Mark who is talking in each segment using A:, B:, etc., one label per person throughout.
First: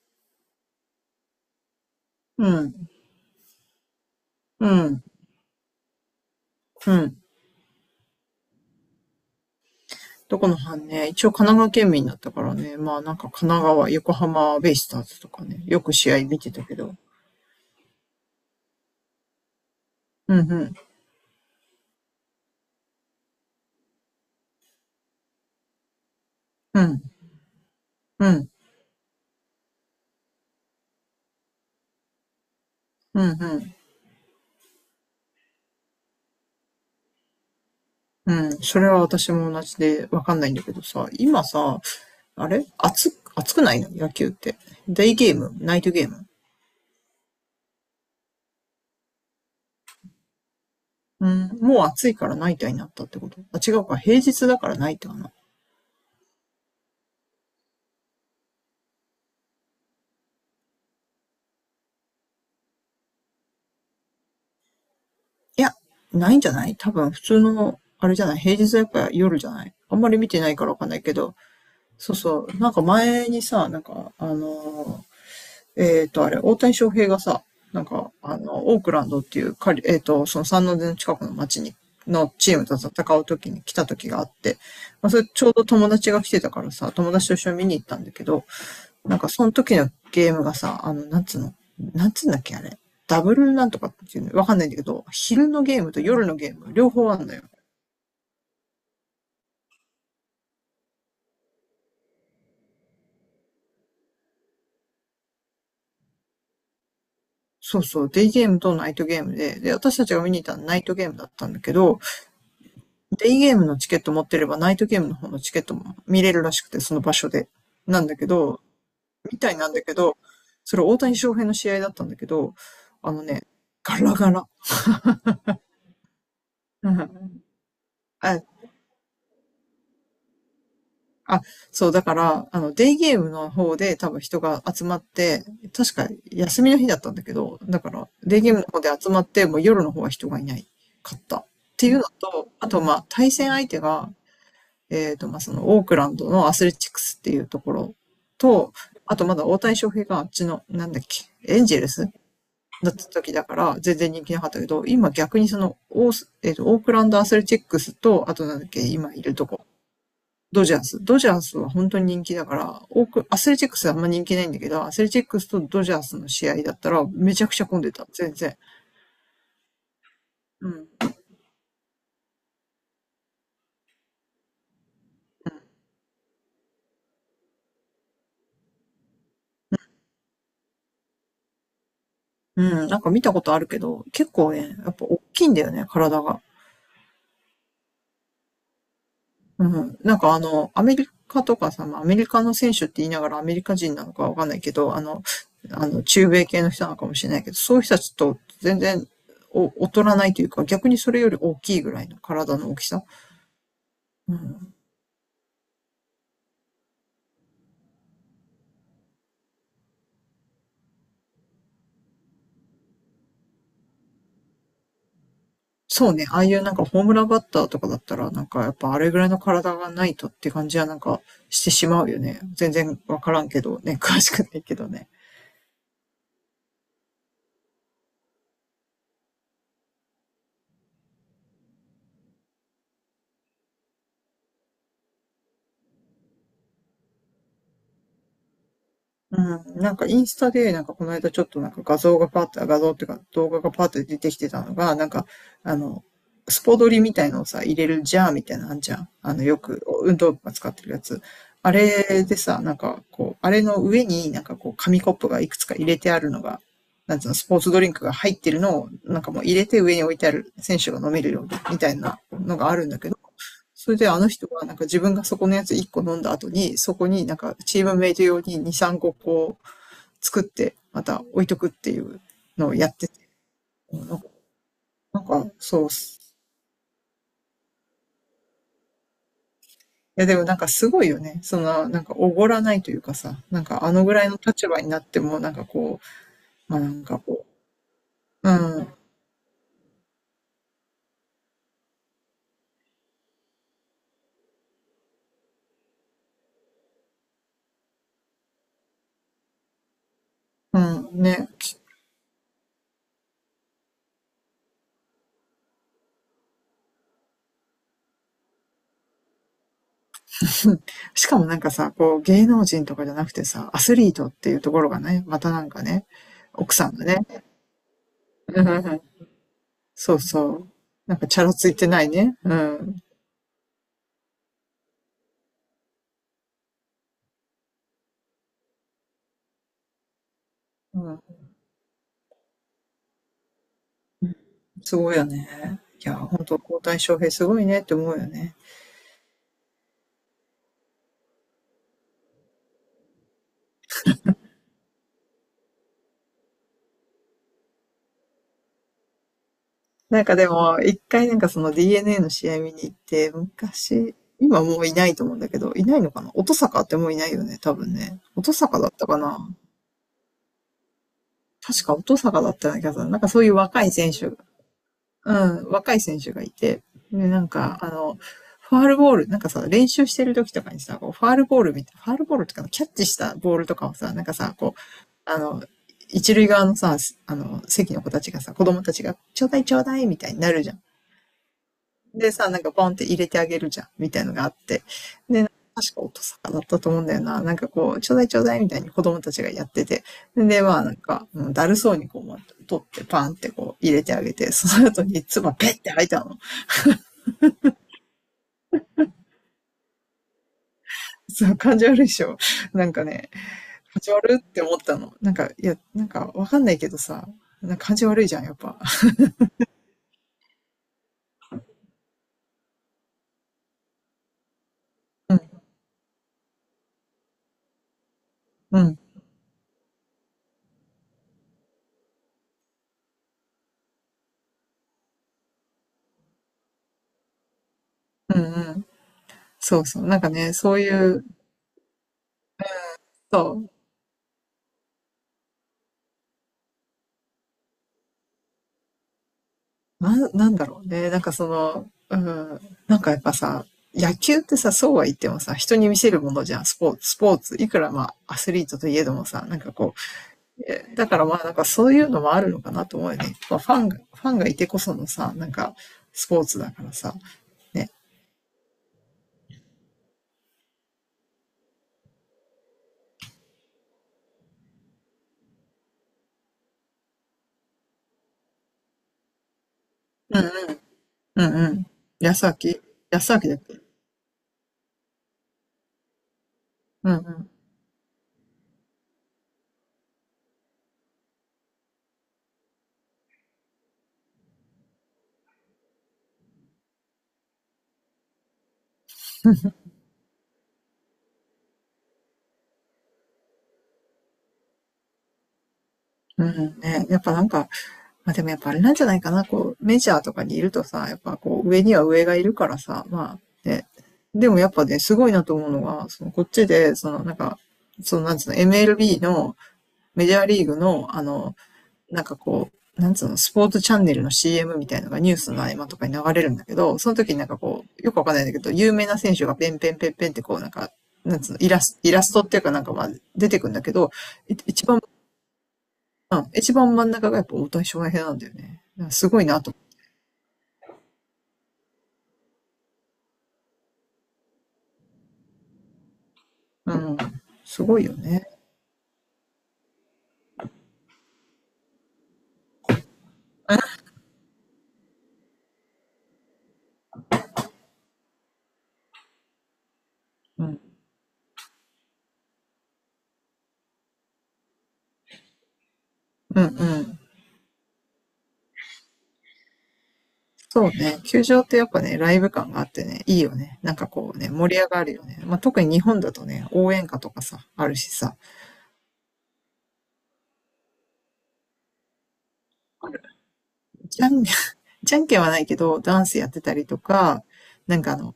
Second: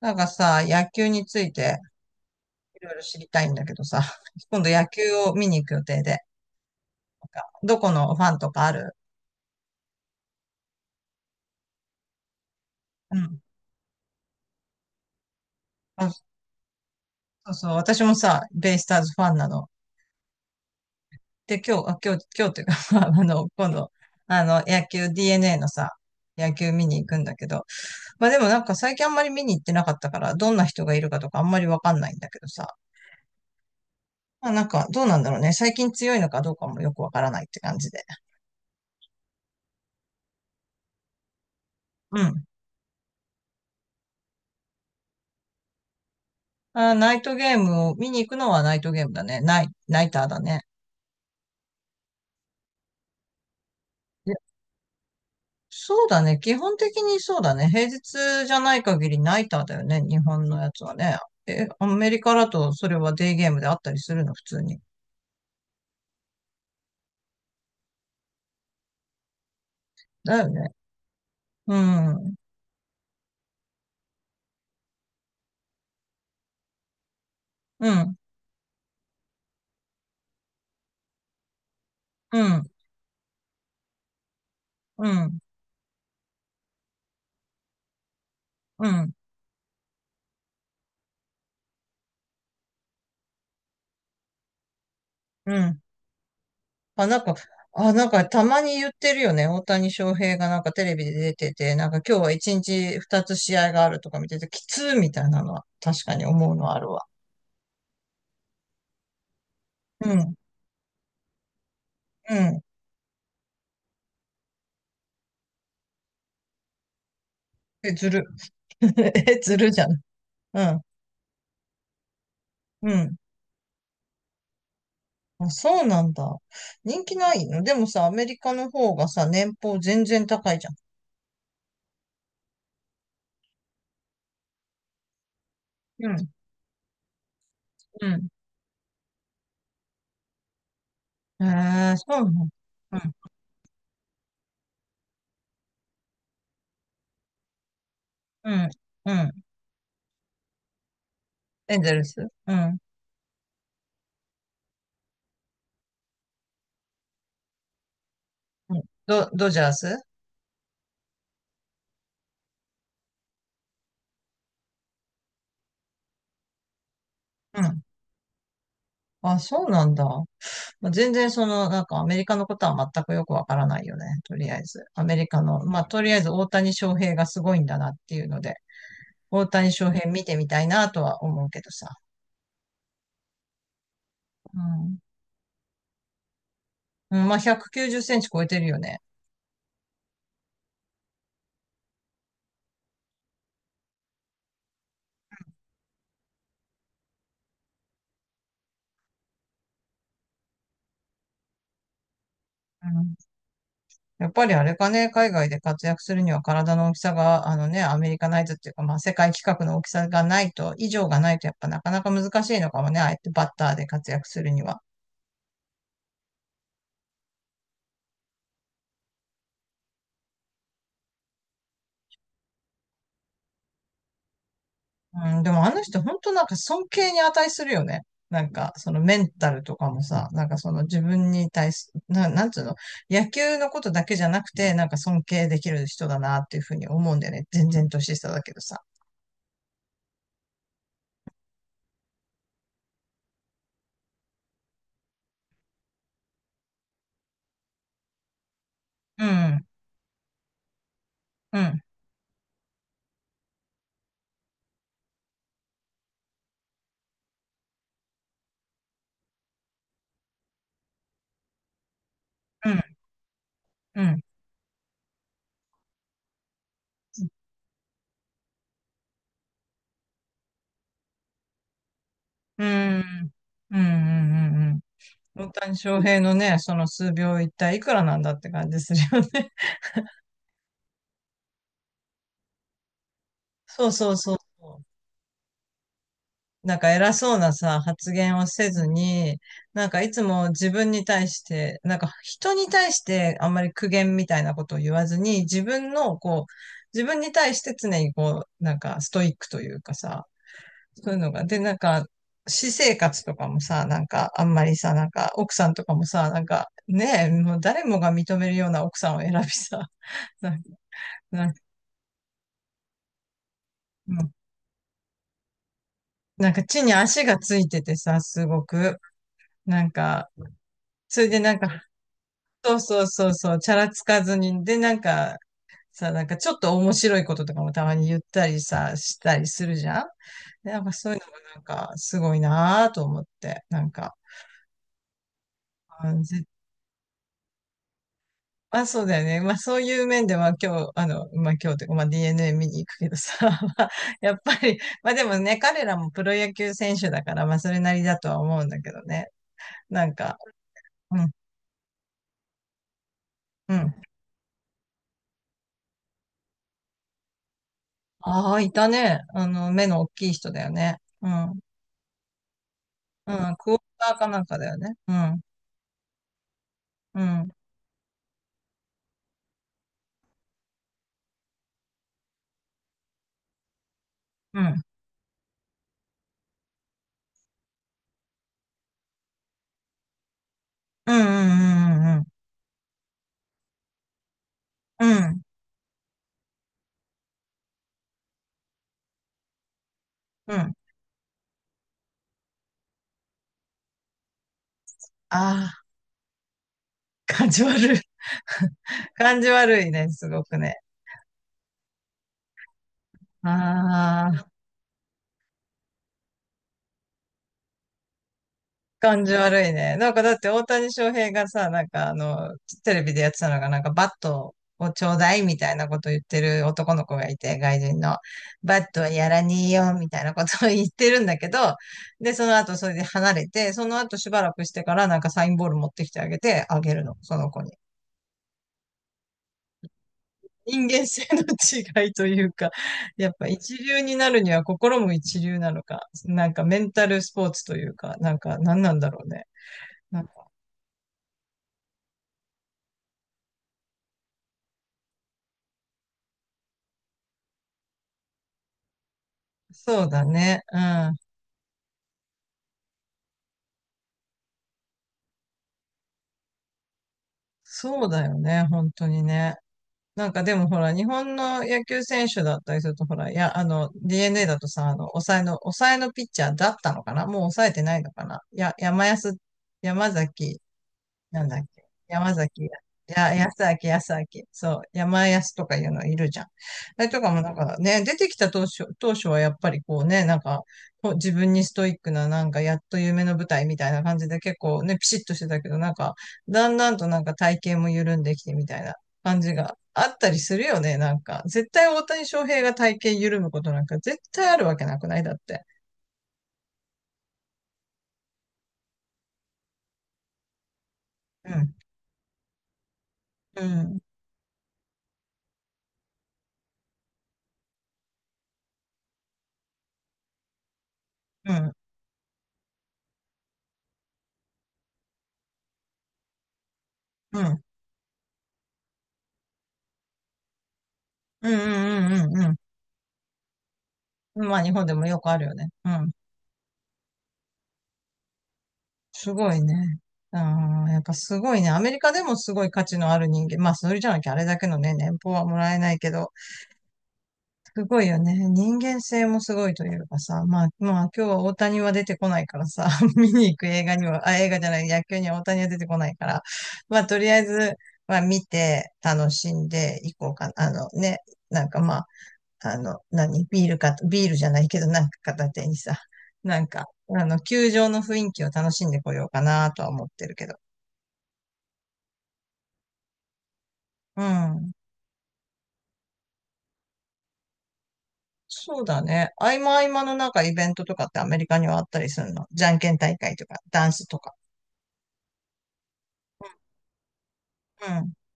A: なんかさ、野球について
B: う
A: い
B: ん、
A: ろいろ知りたいんだけどさ、今
B: う
A: 度野
B: ん、
A: 球を見に行く予定で、なん
B: うん。
A: かどこのファンとかある。
B: どこの班ね、一応神奈川県民だったからね、まあな
A: う
B: んか
A: ん。
B: 神奈川、横浜ベイスターズとかね、よく
A: あ、
B: 試
A: そ
B: 合見てたけど、
A: うそう、私もさ、ベイスターズファンなの。
B: うんうん、
A: で、今日、あ、今日、今日っていうか、まああの、今度、あの、野球 DNA のさ、野球
B: う
A: 見に
B: ん、
A: 行くんだけど、
B: う
A: まあでも
B: ん、
A: なんか最近あんまり見に行ってなかったから、どんな人がいるかとかあんまりわかんないんだけどさ、
B: うん、うん。
A: まあなんかどうなんだろうね。最近強いのかどうかもよくわからないって感じで。
B: うん、それは私も同じでわかんないんだけどさ、今さ、
A: うん。
B: あれ暑、暑くないの野球って？デイゲーム、ナイトゲーム？
A: あー、ナイトゲームを見に行くのはナイトゲームだね。ナイターだね。
B: うん、もう暑いからナイターになったってこと？あ、違うか、平
A: いや、
B: 日だからナイターかな。
A: そうだね。基本的にそうだね。平日じゃない限りナイターだよね。日本のやつはね。え、アメリカだとそれはデイゲームであったりするの、普通に。
B: いや、ないんじゃない？多分普通の、あれじゃない、平日はやっぱ夜じゃない、あんまり見
A: だ
B: て
A: よ
B: ないか
A: ね。
B: らわかんないけど、
A: う
B: そう
A: ん。
B: そう。なんか前にさ、なんか、あのー、えっと、あれ、大谷翔平がさ、なん
A: う
B: か、
A: ん。
B: オークランドっていうカリ、えっと、その三ノ瀬の近くの町に、の
A: う
B: チーム
A: ん。
B: と戦う時に来た時があって、
A: う
B: まあ、それ
A: ん。
B: ちょうど友達が来てたからさ、友達と一緒に見に行ったんだけど、
A: うん。
B: なんかその時のゲームがさ、なんつうの、なんつうんだっけ、あれ。ダブルなんとかっていうの、わかんないんだけど、昼
A: う
B: のゲ
A: ん。
B: ームと夜のゲーム、両
A: あ、
B: 方あ
A: なん
B: ん
A: か、
B: だよ。
A: なんかたまに言ってるよね。大谷翔平がなんかテレビで出てて、なんか今日は一日二つ試合があるとか見てて、きつーみたいなのは確かに思うのはあるわ。
B: そうそう、デイゲームとナイトゲームで、で、私た
A: う
B: ちが見
A: ん。
B: に行ったのはナイトゲームだったんだけど、
A: うん。
B: デイゲームのチケット持ってれば、ナイトゲームの方のチケットも見れるらしくて、その場所で。
A: え、
B: なん
A: ず
B: だ
A: る。
B: けど、
A: え、
B: みた
A: ず
B: いな
A: る
B: ん
A: じ
B: だ
A: ゃん。
B: けど、
A: う
B: そ
A: ん。
B: れ大谷翔平の試合だったんだけど、
A: う
B: あ
A: ん。
B: のね、ガラガラ。
A: あ、そうなんだ。
B: う
A: 人気
B: ん。
A: ないの。でもさ、アメリカ の方がさ、年俸全然高いじゃん。
B: あ、あ、そう、だから、デイゲームの方で多分人が集まって、確
A: う
B: か
A: ん。
B: 休みの日だったんだけど、だか
A: う
B: ら、
A: ん。
B: デイゲームの方で集まって、もう夜の方は人がいないかった。
A: え
B: ってい
A: ー、
B: う
A: そ
B: の
A: うなの。
B: と、あと、ま
A: う
B: あ、
A: ん。
B: 対戦相手が、まあ、その、オークランドのアスレチックスっていうところ
A: うん。
B: と、
A: う
B: あとま
A: ん。
B: だ大谷翔平があっちの、なんだっけ、エンジ
A: エ
B: ェ
A: ン
B: ル
A: ゼル
B: ス
A: ス。うん。
B: だった時だから、全然人気なかったけど、今逆にその、オーえーと、オークランドアスレチックスと、あとなんだっ
A: う
B: け、
A: ん、
B: 今い
A: ド、
B: ると
A: ドジ
B: こ、
A: ャース
B: ドジャース。ドジャースは本当に人気だから、オーク、アスレチックスはあんま人気ないんだけど、アスレチックスとドジャースの試合だったら、めちゃく
A: う
B: ちゃ混
A: ん。
B: んでた、全然。
A: あ、そうなんだ。
B: う
A: まあ、
B: ん。
A: 全然その、なんかアメリカのことは全くよくわからないよね。とりあえず。アメリカの、まあ、とりあえず大谷翔平がすごいんだなっていうので、大谷翔平見てみたいなとは思うけどさ。
B: うん、なんか見たことあるけど、結構
A: う
B: ね、やっ
A: ん。
B: ぱ大きいんだよね、体が。
A: うん、まあ、190センチ超えてるよね。
B: うん。なんかアメリカとかさ、まあ、アメリカの選手って言いながらアメリカ人なのかわかんないけど、中米系の人なのかもしれないけど、そういう人たちと全然お劣らないというか、逆にそれより大きいぐらいの体の大き
A: う
B: さ。
A: ん。やっ
B: う
A: ぱりあ
B: ん。
A: れかね、海外で活躍するには体の大きさが、あのね、アメリカナイズっていうか、まあ、世界規格の大きさがないと、以上がないと、やっぱなかなか難しいのかもね、あえてバッターで活躍するには。
B: そうね、ああいうなんかホームランバッターとかだったら、なんかやっぱあれぐらいの体がないとって感じはなんかしてしまうよね。全然わからんけどね、詳しくないけどね。
A: うん、でもあの人、本当なんか尊敬に値するよね。なんか、そのメンタルとかもさ、なんかその自分に対す、なんつうの、野球のことだけじゃなくて、なんか尊敬できる人だなっていうふうに思うんだよね。全然年下だけどさ。
B: うん、なんかインスタで、なんかこの間ちょっとなんか画像がパッと、画像っていうか動画がパッと出てきてたのが、なんか、あの、スポドリみたいのをさ、入れるジャーみたいなのあんじゃん。
A: う
B: あの、よ
A: ん、
B: く運動部が使ってるやつ。
A: う
B: あ
A: ん、
B: れでさ、なんかこう、あれの上になんかこう、紙コップがいくつか入れてあるのが、なんつうの、スポーツドリンクが入ってるのを、なんかもう入れて上に置いてある選手が飲めるようにみたいなの
A: う
B: があ
A: ん、
B: るんだけど、それ
A: う
B: であ
A: ん。
B: の人がなんか自分がそこのやつ1個飲んだ後に、そこになんかチームメイト用に2、3個こう作って、また置いとくっていう
A: う
B: のをやってて、
A: ん。うんうん
B: なんか、
A: うんうん。大谷
B: そうっ
A: 翔平の
B: す。
A: ね、その数秒一体いくらなんだって感じするよね。
B: いやでもなんかすごいよね。その、なんかおごらないというかさ、なん か
A: そう
B: あの
A: そ
B: ぐ
A: う
B: らい
A: そう
B: の立
A: そ
B: 場
A: う。
B: になってもなんかこう、
A: な
B: ま
A: ん
B: あな
A: か
B: ん
A: 偉
B: か
A: そう
B: こ
A: なさ、発言を
B: う、う
A: せず
B: ん、
A: に、なんかいつも自分に対して、なんか人に対してあんまり苦言みたいなことを言わずに、自分のこう、自分に対して常にこう、なんかストイックというかさ、
B: う
A: そういう
B: ん、
A: のが。
B: ね。
A: で、なん か、私生活とかもさ、なんか、あんまりさ、なんか、奥さんとかもさ、なんか、ねえ、もう誰もが認めるような奥さんを選びさ、なんか、
B: しかも
A: なん
B: な
A: か、
B: んかさ、こう芸能人とかじゃなくてさ、アスリ
A: う
B: ートっ
A: ん、
B: ていうところがね、またなんかね、
A: なんか
B: 奥
A: 地
B: さ
A: に
B: んが
A: 足
B: ね、
A: がついててさ、すごく、なん
B: そう
A: か、
B: そう。なん
A: そ
B: か
A: れで
B: チャラ
A: なん
B: つい
A: か、
B: てないね。う
A: そうそ
B: ん。
A: うそうそう、チャラつかずに、で、なんか、さ、なんかちょっと面白いこととかもたまに言ったりさ、したりするじゃん。でなんか
B: う
A: そういう
B: ん。
A: のがなんか、すごいなぁと思って、なんか、
B: すごいよね。い
A: う
B: や、
A: ん、
B: 本当交代翔平すごいねって思うよね。
A: あ、そうだよね。まあそういう面では今日、あの、まあ今日というか、まあ DNA 見に行くけどさ、まあやっぱり、まあでもね、彼らもプロ野球選手だから、まあそれなりだとは思うんだけどね。なん
B: なんか
A: か、
B: でも、一
A: う
B: 回
A: ん、
B: なんかその DNA の試合見に行って、
A: うん。
B: 昔、今もういないと思うんだけど、いないのかな音坂ってもういないよね、多分ね。音
A: ああ、い
B: 坂
A: た
B: だったか
A: ね。
B: な、
A: あの、目の大きい人だよね。うん、う
B: 確か音坂だったような気がする。なんかそういう
A: ん、クォーターかなんかだよね。うん、
B: 若い選手がいて、
A: う
B: で、なん
A: ん、
B: か、ファールボール、なんかさ、練習してる時とかにさ、こうファールボールみたいなファールボールとかのキャッチしたボールとかをさ、なんかさ、
A: うん、う
B: こ
A: ん、
B: う、一塁側のさ、席の子たちがさ、子供たちが、ちょうだいちょうだいみたいになるじゃん。
A: うん、うん、うん、
B: でさ、なんかポンって入れてあげるじゃん、みたいのがあって、
A: うん、
B: 確か音坂だったと思うんだよな。なんかこう、ちょうだいちょうだいみたいに子供たちがやってて、
A: う
B: で、
A: ん。
B: まあなんか、うんだるそうにこう、取ってパンってこう入れてあげて、その後に唾ペ
A: あ
B: ッ
A: あ
B: て吐いたの。
A: ー、感じ悪い。感じ悪いね、すごくね。
B: そう、感じ悪いでしょ。なんかね、感じ
A: あ
B: 悪っ
A: あ。
B: て思ったの。なんか、いや、なんかわかんないけどさ、なんか感じ悪いじゃん、やっぱ。
A: 感じ悪いね。なんかだって大谷翔平がさ、なんかあの、テレビでやってたのが、なんかバットをちょうだ
B: うん、
A: いみたいなことを言ってる男の子がいて、外人の。バ
B: う
A: ッ
B: ん、
A: トはやらにえよみたいなことを言ってるんだけど、で、その後それで離れて、その後しばらくしてからなんかサインボール持ってきてあげて、あげるの、その子に。
B: うん、うん。そうそう。なんかね、そう
A: 人
B: い
A: 間性
B: う、
A: の違いというか、やっ
B: そ
A: ぱ一流になるには心も一流なのか、なんかメンタルスポーツというか、なんか何なんだろうね。
B: う、
A: なんか、
B: なんだろうね。なんかその、うん、なんかやっぱさ、野球ってさ、そうは言ってもさ、人に見せるものじゃん、スポーツ、スポーツ。いくらまあ、アスリートといえどもさ、なんかこ
A: そうだ
B: う、
A: ね。う
B: えだ
A: ん。
B: からまあ、なんかそういうのもあるのかなと思うよね。まあ、ファンがいてこそのさ、なんか、スポーツだからさ、ね。
A: そうだよね、本当にね。なんかでもほら、日本の野球選手だったりすると、ほら、いや、あの、DNA だとさ、あの、抑えのピッチャーだったのかな。もう抑えてないのかな。や、山安、山
B: うん、
A: 崎
B: う
A: なんだ
B: ん
A: っ
B: う
A: け。
B: ん。
A: 山
B: 安明、
A: 崎や、い
B: 安
A: や、
B: 明だ
A: 安
B: っけ。
A: 明、安明。そう、山安とかいうのいるじゃん。あれ
B: うんう
A: とかもなん
B: ん。
A: かね、出てきた当初はやっぱりこうね、なんか、こう自分にストイックな、なんか、やっと夢の舞台みたいな感じで結構ね、ピシッとしてたけど、なんか、だんだんとなんか体型も緩んできてみたいな感じがあったりするよね、なんか。絶対大谷翔平が体型緩むことなんか絶対あるわけなくないだって。
B: うんうん、ね、やっぱなんか、まあ、でもやっぱあれなんじゃないかな、こう、メジャーとかにいるとさ、やっぱ
A: う
B: こう、
A: ん。
B: 上には上がいるからさ、ま
A: う
B: あ、ね、
A: ん。
B: でもやっぱね、すごいなと思うのが、その、こっちで、その、なんか、その、なんつうの、MLB のメジャーリーグの、
A: うん。
B: なんかこう、なんつうの、スポーツチャンネルの CM みたいなのがニュースの合間とかに流れるんだけど、その時に
A: う
B: なんか
A: ん。
B: こう、よくわかんないんだけど、有名な選手がペンペンペンペンってこうなんか、なん
A: う
B: つうの、イ
A: ん。
B: ラス
A: う
B: ト
A: ん。
B: っ
A: うん。
B: ていうかなんかまあ出てくんだけど、
A: うん。ま
B: い
A: あ、日
B: 一
A: 本で
B: 番、
A: もよくあるよね。うん。
B: 一番真ん中がやっぱ大谷翔平なんだよね。す
A: す
B: ごい
A: ごい
B: なと。
A: ね。ああ、やっぱすごいね。アメリカでもすごい価値のある人間。まあ、それじゃなきゃあれだけのね、年俸はもらえないけど、
B: うん。す
A: す
B: ご
A: ご
B: い
A: い
B: よ
A: よね。
B: ね。
A: 人間性もすごいというかさ、まあ、まあ、今日は大谷は出てこないからさ、見に行く映画には、あ、映画じゃない、野球には大谷は出てこないから、まあ、とりあえず、まあ、見て、楽しんでいこうかな。
B: う
A: あの
B: ん。
A: ね、なんかまあ、あの、何ビールか、ビールじゃないけど、なんか片手にさ、な
B: うん
A: ん
B: う
A: か、
B: ん。
A: あの、球場の雰囲気を楽しんでこようかなとは思ってるけど。
B: そうね。球場ってやっぱね、ライブ感があってね、いいよね。なんか
A: う
B: こうね、
A: ん。
B: 盛り上がるよね。まあ、特に日本だとね、応援歌とかさ、あるしさ。
A: そうだね。合間合間のなんかイベントとかってアメリカにはあったりするの。じゃんけん大会とか、ダンスと
B: ジャ
A: か。
B: ンじゃんけんはないけど、ダンスやってたりとか、
A: う
B: なん
A: ん。
B: かあの、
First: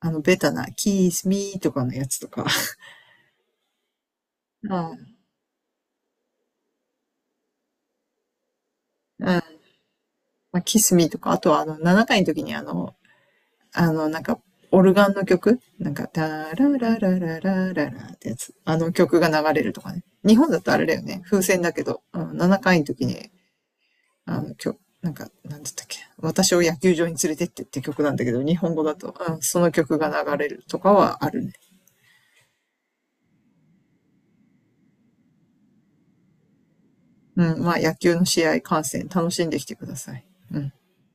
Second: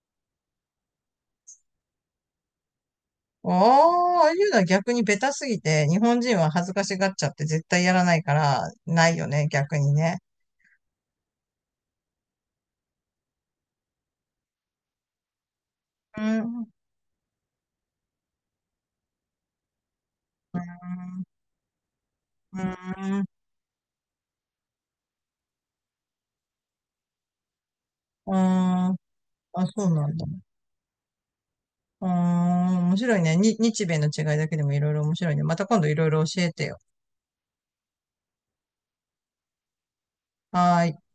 B: あの、ベタな、キスミーとかのやつとか、
A: ああ、ああいうのは
B: うん、
A: 逆
B: う
A: に
B: ん、
A: ベタすぎて、日本人は恥ずかしがっちゃって絶対やらないから、ないよね、
B: ま
A: 逆にね。
B: あ、キスミーとか、あとはあの、7回の時にあの、なんか、オルガンの曲なんか、
A: うん。
B: タラ
A: うん。
B: ララララララってやつ。あの曲が流れるとかね。日本だとあれだよね。風船だけど、うん、
A: う
B: 7回の時に、
A: ん。
B: 曲、なんか、なんだったっけ。私を野球場に連れてってって曲なんだ
A: う
B: け
A: ん。
B: ど、日本語だ
A: あ、
B: と、うん、その
A: そう
B: 曲
A: な
B: が
A: んだ。
B: 流れるとかはあるね。
A: うーん、面白いね。日米の違いだけでもいろいろ面白いね。また今度いろいろ教えてよ。
B: うん、まあ野球の試合観戦楽しんできてください。うん。
A: はーい。